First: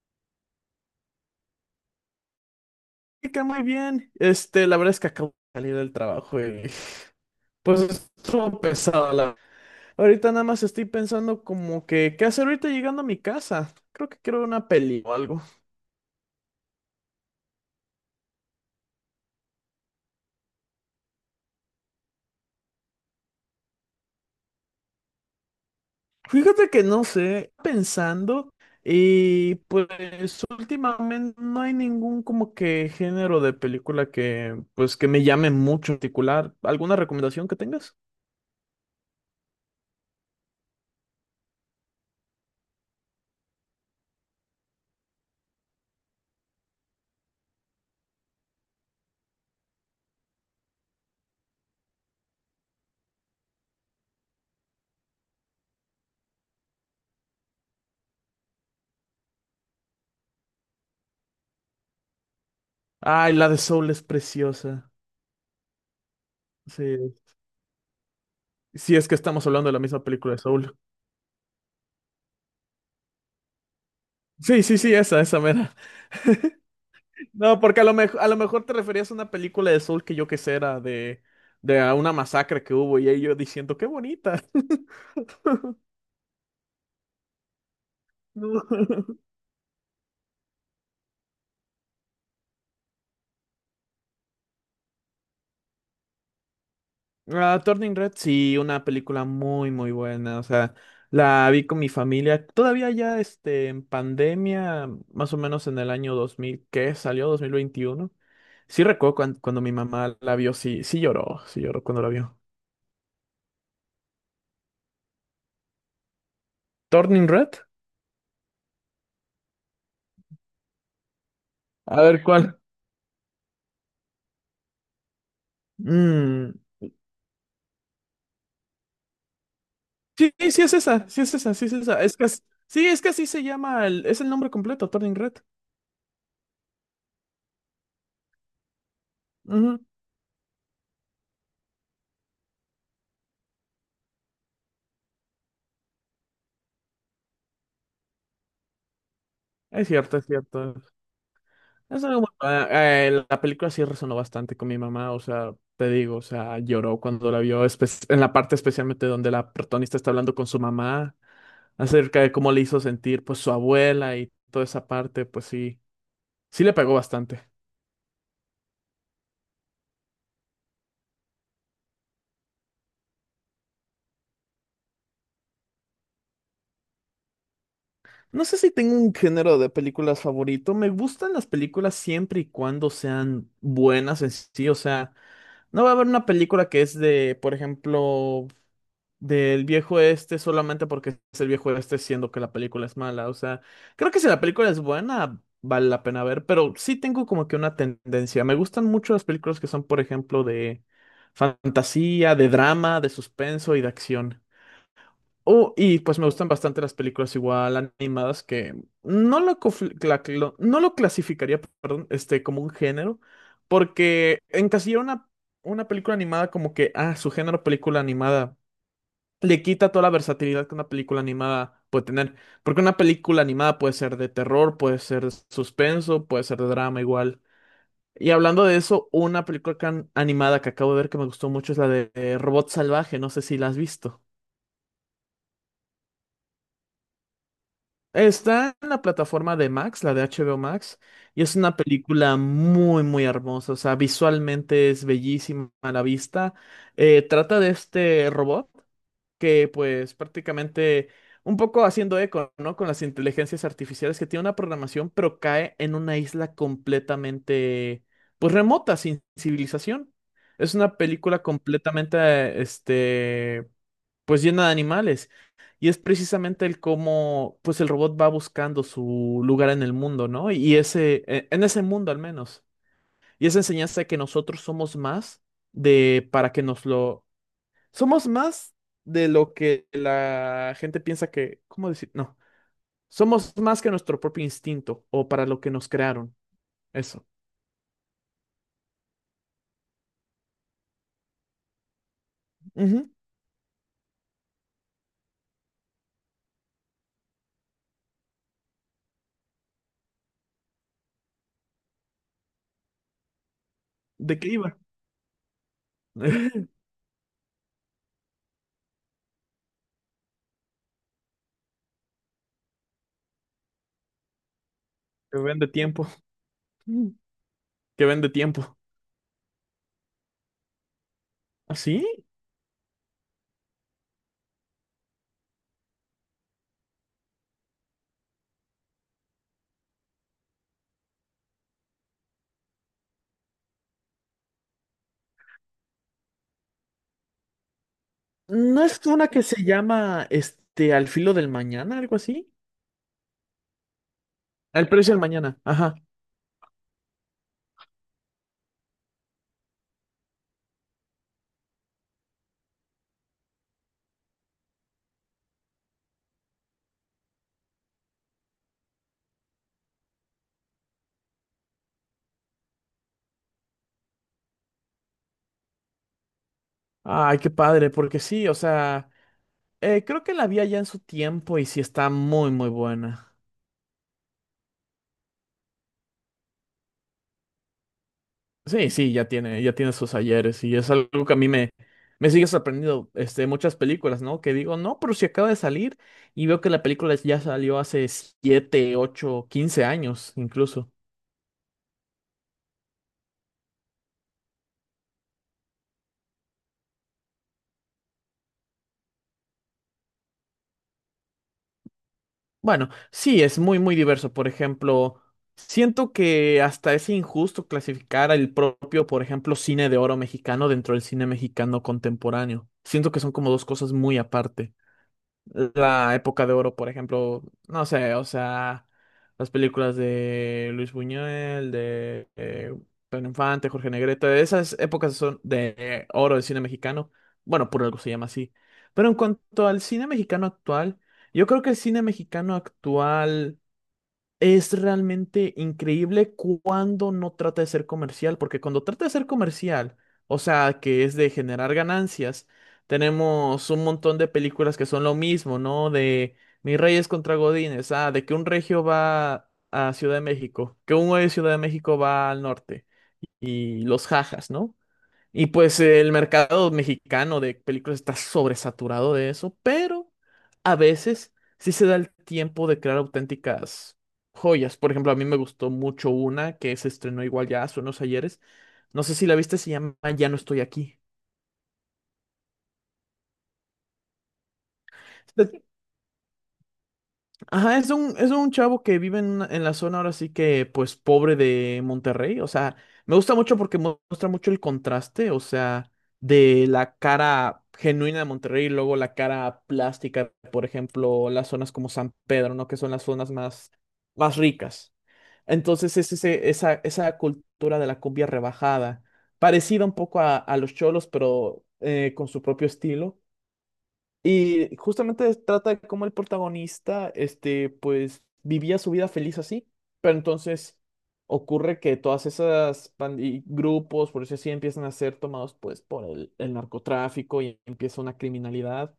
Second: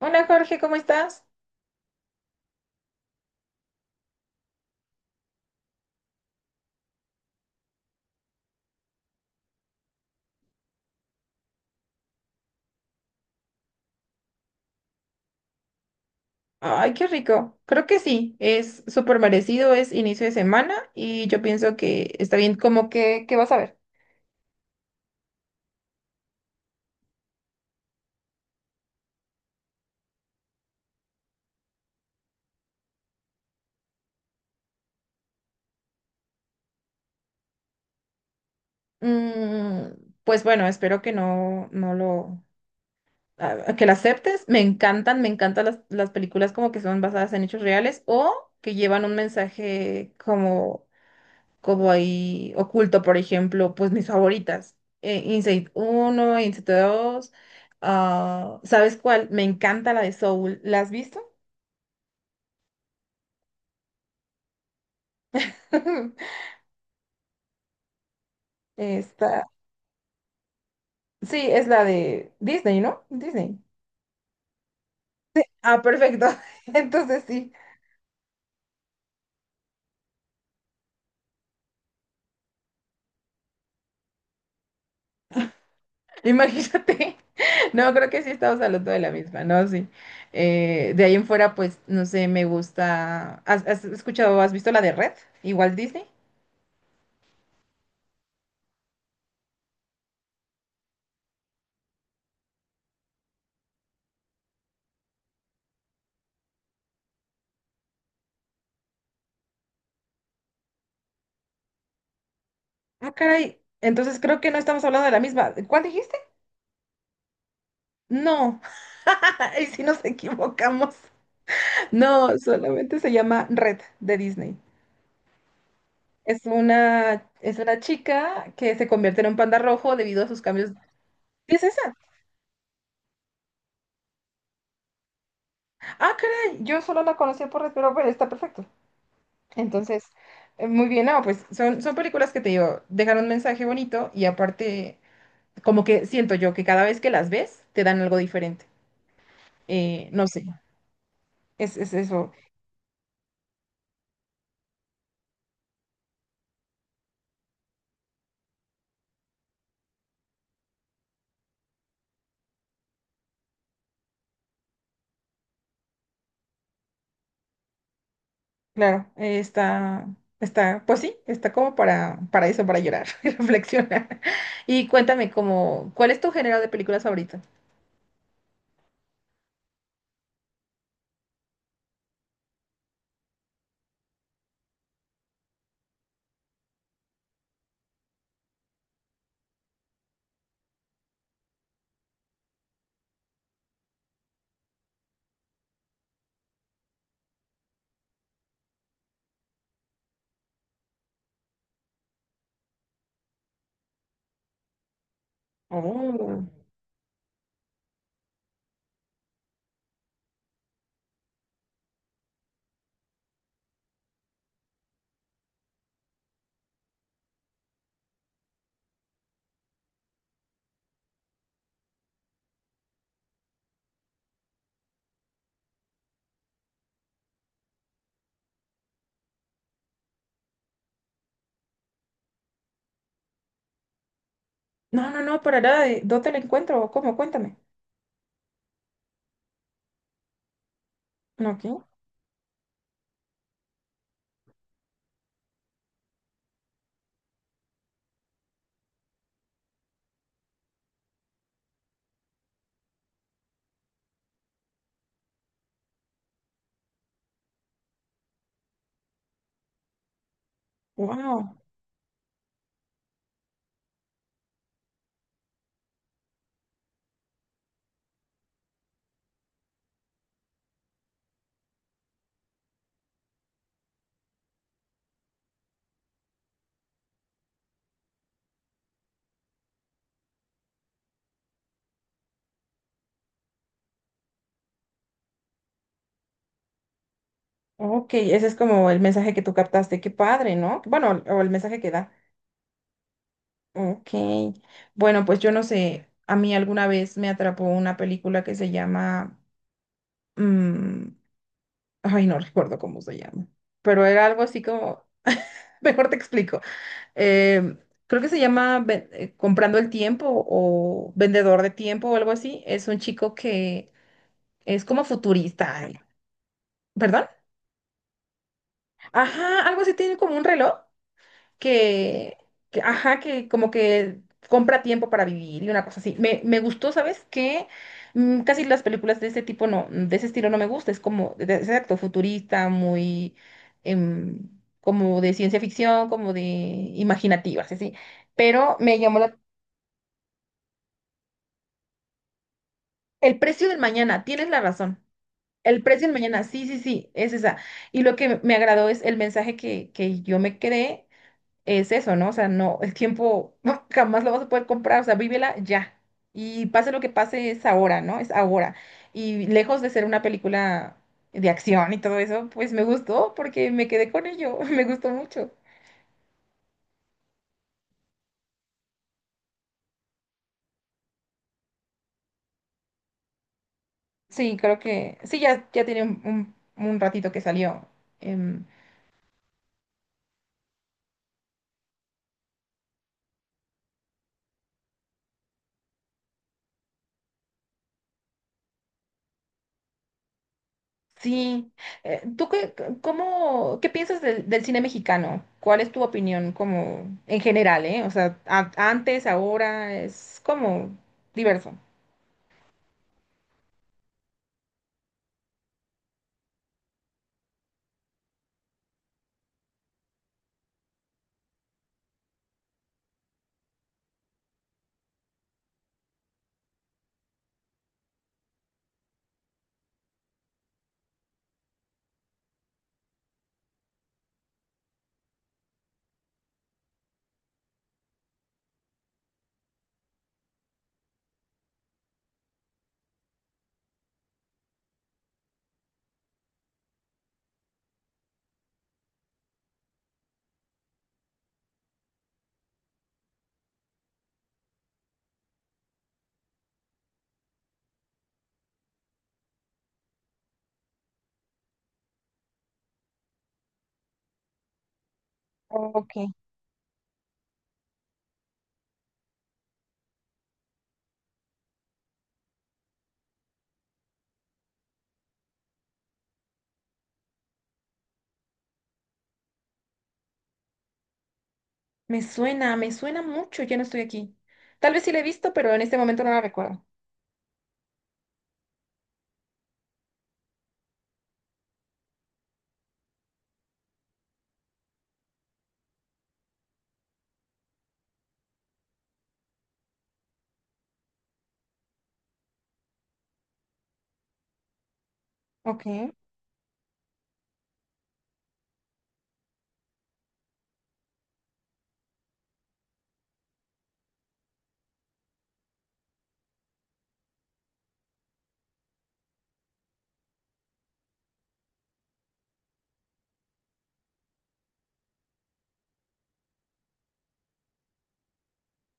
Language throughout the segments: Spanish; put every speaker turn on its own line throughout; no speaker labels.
Hola Jorge, ¿cómo estás?
Chica, muy bien. La verdad es que acabo de salir del trabajo y pues estuvo pesado. La... Ahorita nada más estoy pensando como que, ¿qué hacer ahorita llegando a mi casa? Creo que quiero ver una peli o algo.
Ay, qué rico. Creo que sí, es súper merecido, es inicio de semana y yo pienso que está bien. ¿Cómo que qué vas a ver?
Fíjate que no sé, pensando y pues últimamente no hay ningún como que género de película que pues que me llame mucho en particular. ¿Alguna recomendación que tengas?
Mm, pues bueno, espero que no, no lo, a- que la aceptes. Me encantan las películas como que son basadas en hechos reales o que llevan un mensaje como ahí oculto, por ejemplo, pues mis favoritas, Inside 1 Inside 2. Ah, ¿sabes cuál? Me encanta la de Soul, ¿la has visto?
Ay, la de Soul es preciosa. Sí, sí es que
Esta,
estamos hablando de la misma película de Soul.
sí, es la de Disney, ¿no? Disney.
Sí, sí, sí, esa mera.
Ah, perfecto. Entonces sí,
No, porque a lo mejor te referías a una película de Soul que yo que sé era de a una masacre que hubo y ellos diciendo, qué bonita.
imagínate. No, creo que sí estamos hablando de la
No.
misma, ¿no? Sí. De ahí en fuera, pues, no sé, me gusta. ¿Has visto la de Red? Igual Disney.
Ah, Turning Red, sí, una película muy, muy buena. O sea, la vi con mi familia. Todavía, en pandemia, más o menos en el año dos mil, ¿qué salió? Dos mil veintiuno. Sí recuerdo cuando mi mamá la vio, sí, sí lloró cuando la vio.
Ah, caray. Entonces creo que no estamos hablando de la misma. ¿Cuál dijiste?
Turning Red,
No, y si nos equivocamos.
a ver
No,
cuál.
solamente se llama Red de Disney. Es
Mm.
una, es una chica que se convierte en un panda rojo debido a
Sí,
sus
sí
cambios.
es esa, sí es esa,
¿Sí es
sí es
esa?
esa. Es que, sí, es que así se llama, el, es el nombre completo, Turning Red.
Ah, caray, yo solo la conocía por Red, pero bueno, está perfecto.
Ujú.
Entonces, muy bien, no, pues son películas que te digo, dejan un mensaje bonito y aparte, como que siento yo que cada vez que las ves, te dan algo diferente.
Es cierto,
No
es
sé,
cierto.
es
Es algo
eso.
la película sí resonó bastante con mi mamá, o sea, te digo, o sea, lloró cuando la vio, en la parte especialmente donde la protagonista está hablando con su mamá acerca de cómo le hizo sentir, pues, su abuela y toda esa parte, pues sí, sí le pegó bastante.
Claro, está, pues sí, está como para eso, para llorar y reflexionar. Y cuéntame, como, ¿cuál es tu género de películas favorito?
No sé si tengo un género de películas favorito. Me gustan las películas siempre y cuando sean buenas en sí. O sea, no va a haber una película que es de, por ejemplo, del viejo este solamente porque es el viejo este siendo que la película es mala. O sea, creo que si la película es buena, vale la pena ver. Pero sí tengo como que una tendencia. Me gustan mucho las películas que son, por ejemplo, de fantasía, de drama, de suspenso y de acción. Oh, y pues me
Oh.
gustan bastante las películas igual animadas que no lo, no lo clasificaría, perdón, este, como un género, porque encasillar una película animada como que, ah, su género película animada, le quita toda la versatilidad que una película animada puede tener, porque una película animada puede ser de terror, puede ser de suspenso, puede ser de drama igual. Y hablando de eso, una película animada que acabo de ver que me gustó mucho es la de Robot Salvaje, no sé si la has visto.
No, no, no, para nada, ¿dónde lo encuentro? ¿Cómo? Cuéntame.
Está en la plataforma de Max, la de HBO Max, y es
Ok,
una película muy, muy hermosa. O sea, visualmente es bellísima a la vista. Trata de este robot que, pues, prácticamente un poco haciendo eco, ¿no? Con las inteligencias artificiales que tiene una programación, pero cae en una isla completamente, pues, remota, sin civilización. Es una película
wow,
completamente, este, pues llena de animales. Y es precisamente el cómo, pues el robot va buscando su lugar en el mundo, ¿no? Y ese, en ese mundo al menos. Y esa enseñanza de que nosotros somos más de, para que nos lo, somos más de lo que la gente piensa que, ¿cómo decir? No, somos más que nuestro propio instinto o para lo que nos crearon. Eso.
ok, ese es como el mensaje que tú captaste, qué padre, ¿no? Bueno, o el mensaje que da.
Ujú.
Ok, bueno, pues yo no sé, a mí alguna vez me atrapó una película que mm, ay, no recuerdo cómo se llama, pero era
¿De
algo
qué
así
iba?
como… Mejor te explico. Eh, creo que se llama Comprando el Tiempo o Vendedor de Tiempo o algo así. Es un chico que es como
Que vende
futurista.
tiempo.
¿Perdón?
Que vende tiempo.
Ajá, algo así, tiene como un reloj
¿Así?
que, ajá, que como que compra tiempo para vivir y una cosa así. Me gustó, ¿sabes? Casi las películas de ese tipo no, de ese estilo no me gusta. Es como, exacto, futurista, muy em, como de ciencia ficción, como de imaginativas, así. Pero
¿No
me
es
llamó
una
la…
que se llama este Al filo del mañana, algo así?
El precio del mañana, tienes la
El
razón.
precio del mañana,
El
ajá.
precio del mañana, sí, sí, sí, es esa. Y lo que me agradó es el mensaje que yo me quedé es eso, ¿no? O sea, no, el tiempo jamás lo vas a poder comprar, o sea, vívela ya. Y pase lo que pase, es ahora, ¿no? Es ahora. Y lejos de ser una película de acción y todo eso, pues me gustó porque me quedé con ello, me gustó mucho.
Ay, qué padre, porque sí, o sea, creo que la vi allá en su tiempo y sí está muy, muy buena.
Sí, creo que, sí, ya tiene un ratito que salió. Em,
Sí, sí, ya tiene sus ayeres y es algo que a mí me, me sigue sorprendiendo, este, muchas películas, ¿no? Que digo, no, pero si acaba de salir y veo que la película ya salió hace 7, 8, 15 años incluso.
sí. ¿Tú qué, cómo, qué piensas del cine mexicano? ¿Cuál es tu opinión como en general, eh? O sea, antes, ahora, es como diverso.
Bueno, sí, es muy, muy diverso. Por ejemplo, siento que hasta es injusto clasificar al propio, por ejemplo, cine de oro mexicano dentro del cine mexicano contemporáneo. Siento que son como dos cosas muy aparte la época de oro, por ejemplo, no sé, o sea, las películas de Luis Buñuel, de Pedro Infante, Jorge Negrete, esas épocas son de oro del cine mexicano, bueno, por algo se llama así. Pero en cuanto al cine mexicano actual, yo creo que el cine mexicano actual es realmente increíble cuando no trata de ser comercial, porque cuando trata de ser comercial, o sea, que es de generar ganancias, tenemos un montón de películas que son lo mismo, ¿no? De Mis Reyes contra Godines, ah, de que un regio va a Ciudad de México, que un güey de Ciudad de México va al norte, y los jajas, ¿no? Y pues el
Ok.
mercado mexicano de películas está sobresaturado de eso, pero a veces sí se da el tiempo de crear auténticas joyas. Por ejemplo, a mí me gustó mucho una que se estrenó igual ya hace unos ayeres. No sé si la viste, se llama Ya no estoy aquí.
Me suena mucho, ya no estoy aquí. Tal vez sí la he visto, pero en este momento no la recuerdo.
Ajá, es un chavo que vive en, en la zona ahora sí que, pues, pobre de Monterrey. O sea, me gusta mucho porque muestra mucho el contraste, o sea, de la cara genuina de Monterrey y luego la cara plástica, por ejemplo, las zonas como San Pedro, ¿no? Que son las zonas más, más ricas.
Ok.
Entonces es ese, esa cultura de la cumbia rebajada, parecida un poco a los cholos, pero con su propio estilo. Y justamente trata de cómo el protagonista, este, pues vivía su vida feliz así, pero entonces ocurre que todas esas band y grupos, por eso así, empiezan a ser tomados pues por el narcotráfico y empieza una criminalidad.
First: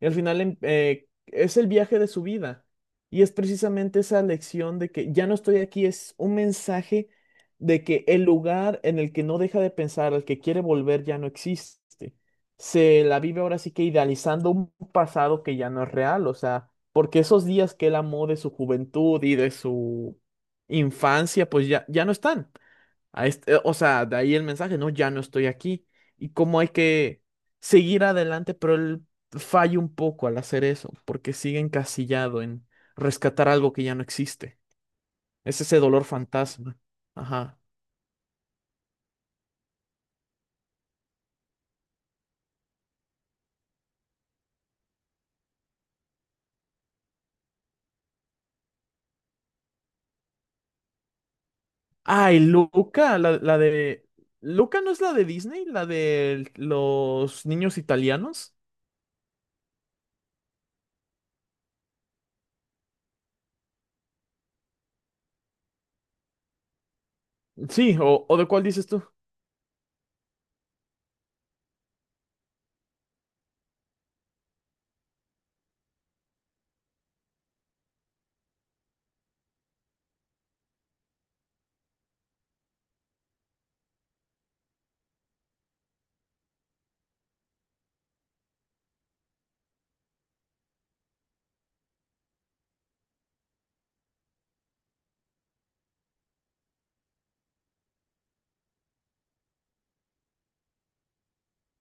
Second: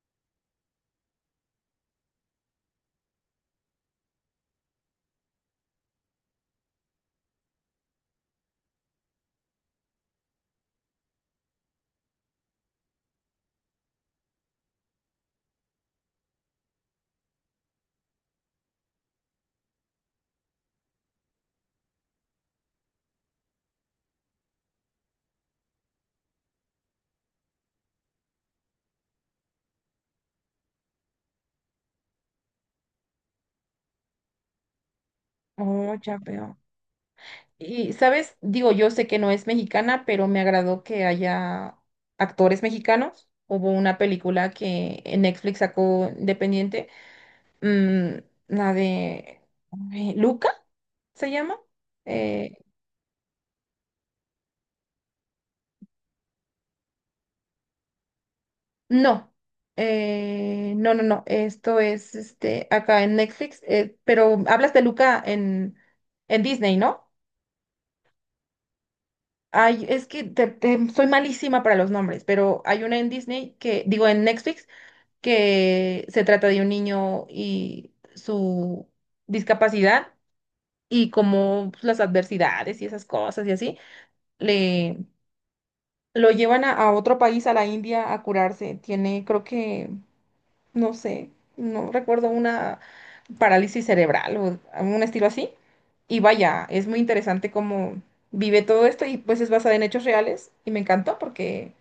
Y al final es el viaje de su vida y es precisamente esa lección de que ya no estoy aquí, es un mensaje de que el lugar en el que no deja de pensar, al que quiere volver, ya no existe. Se la vive ahora sí que idealizando un pasado que ya no es real, o sea, porque esos días que él amó de su juventud y de su infancia, pues ya, ya no están. O sea, de ahí el mensaje, no, ya no estoy aquí. Y cómo hay que seguir adelante, pero él falla un poco al hacer eso, porque sigue encasillado en rescatar algo que ya no existe. Es ese
Oh,
dolor
ya veo.
fantasma. Ajá.
Y, ¿sabes? Digo, yo sé que no es mexicana, pero me agradó que haya actores mexicanos. Hubo una película que en Netflix sacó independiente, mm, la de ay, Luca, ¿se llama?
Ay,
Eh,
Luca, la de... ¿Luca no es la de Disney? ¿La de los niños italianos?
No, no. Esto es este acá en Netflix, pero hablas de Luca en Disney, ¿no?
Sí, ¿o, o de cuál dices tú?
Ay, es que soy malísima para los nombres, pero hay una en Disney que, digo, en Netflix, que se trata de un niño y su discapacidad y como pues, las adversidades y esas cosas y así, le lo llevan a otro país, a la India, a curarse. Tiene, creo que no sé, no recuerdo, una parálisis cerebral o un estilo así. Y vaya, es muy interesante cómo vive todo esto y pues es basada en hechos reales y me encantó porque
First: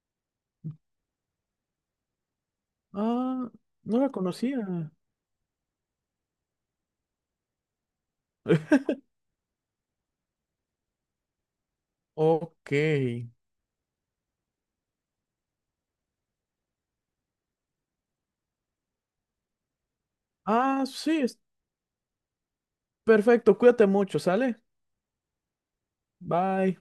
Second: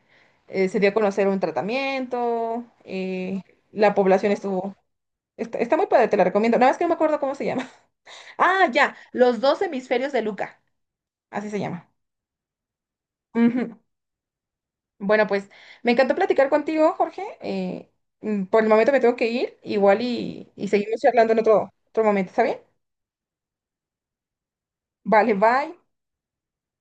se dio a conocer un tratamiento,
Ah,
la
no la
población estuvo…
conocía.
Está, está muy padre, te la recomiendo. Nada más que no me acuerdo cómo se llama. Ah, ya, Los dos hemisferios de Luca, así se llama.
Ok.
Ujú. Bueno, pues me encantó platicar contigo, Jorge. Por el momento me tengo que ir, igual y
Ah,
seguimos
sí,
charlando en otro momento, ¿está bien?
perfecto. Cuídate mucho, ¿sale?
Vale, bye.
Bye.